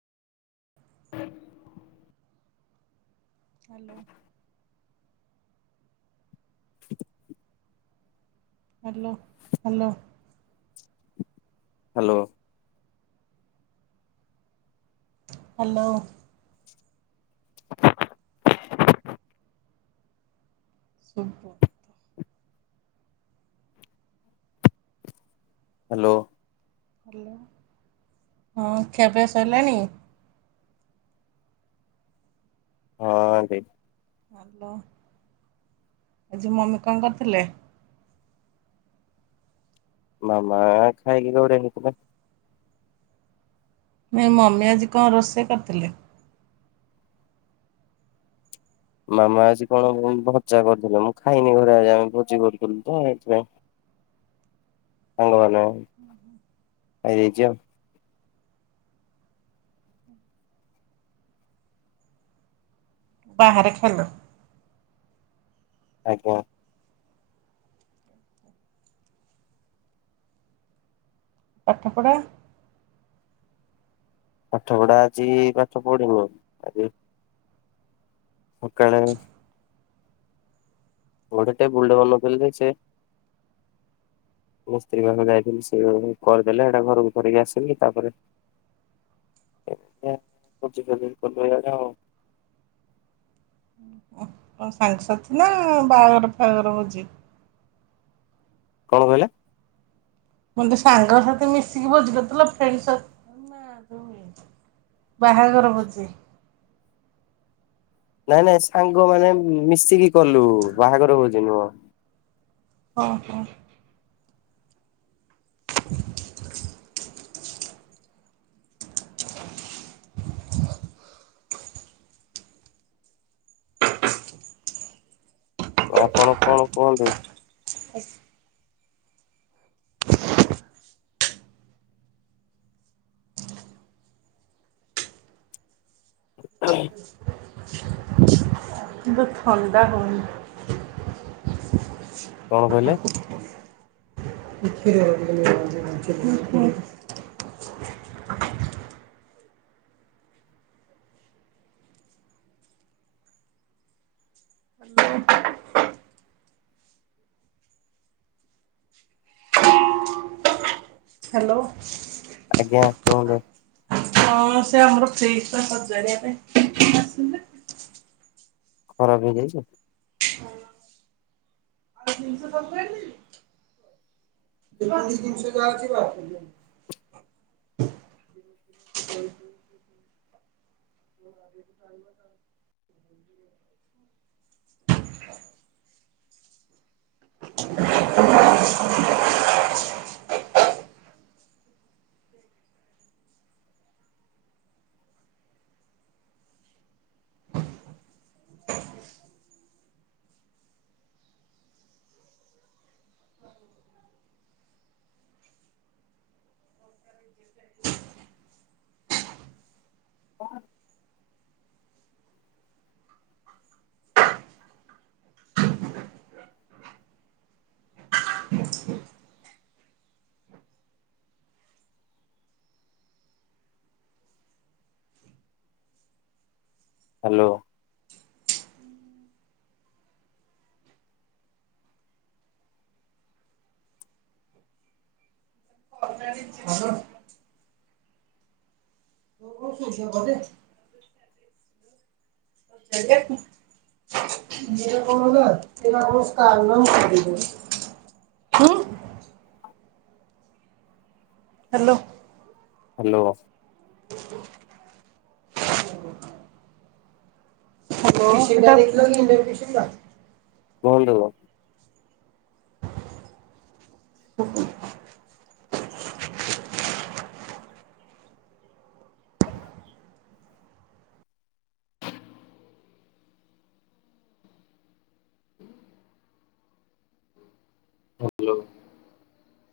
Hello. Hello hello. Hello. Hello. ସୁବୁ hello. Hello ହଁ ଖିଆପିଆ ସରିଲାଣି? ହଁ ଆଣ୍ଟି। ଆଲୋ। ଆଜି ମମି କଣ କରିଥିଲେ? ମାମା ଖାାଇକି ଗଡି ନେଇ ଥିଲେ। ନାଇଁ ମମି ଆଜି କଣ ରୋଷେଇ କରିଥିଲେ? ମାମା ଆଜି କଣ ଭଜା କରିଥିଲେ ମୁଁ ଖାଇନି ଘରେ ଆଜି ଆମ ଭୋଜି କରୁଥିଲୁ ତ ଏଇଥିପାଇଁ ସାଙ୍ଗମାନେ ଖାଇଦେଇଚି ଆଉ। ବାହାରେ ଖାଇଲ? ଆଜ୍ଞା। ପାଠପଢ଼ା? ପାଠ ପଢା ଆଜି ପାଠ ପଢିନି। ଆଜି ସକାଳେ ଗୋଟେ ଟେବୁଲଟେ ବନଉଥିଲି ସେ ମିସ୍ତ୍ରୀ ମାନ ଯାଇଥିଲି ସେ କରିଦେଲେ ସେଟା ଘରକୁ କରିକି ଆସିଲି ତାପରେ କଣ ସାଙ୍ଗସାଥି ନା ବାହାଘର ଫାହାଘର ଭୋଜି? କଣ କହିଲେ? ମତେ ସାଙ୍ଗ ସାଥି ମିଶିକି ଭୋଜି କରିଥିଲ ଫ୍ରେଣ୍ଡ ସର୍କଲ ନା ବାହାଘର ଭୋଜି? ନାଇଁ ନାଇଁ ସାଙ୍ଗ ମାନେ ମିଶିକି କଲୁ ବାହାଘର ଭୋଜି ନୁହଁ। ଅ ହୋ। [inaudible] [inaudible] ଆପଣ କଣ କୁହନ୍ତୁ? ଧେ ଥଣ୍ଡା ହଉନି। କଣ କହିଲେ? [unintelligible] ହ୍ୟାଲୋ। ଆଜ୍ଞା କୁହନ୍ତୁ। ହଁ ସେ ଆମର ଫ୍ରିଜ୍ ଟା ସଜାଡିବା ପାଇଁ [inaudible] ଖରାପ ହେଇଯାଇଛି [unintelligible] ଦେବୀ [unintelligible] [inaudible] [inaudible] [inaudible] ହ୍ୟାଲୋ। [inaudible] [unintelligible] [unintelligible] ହୁଁ। ହ୍ୟାଲୋ। ହ୍ୟାଲୋ। [unintelligible] କୁହନ୍ତୁ [inaudible] ହ୍ୟାଲୋ।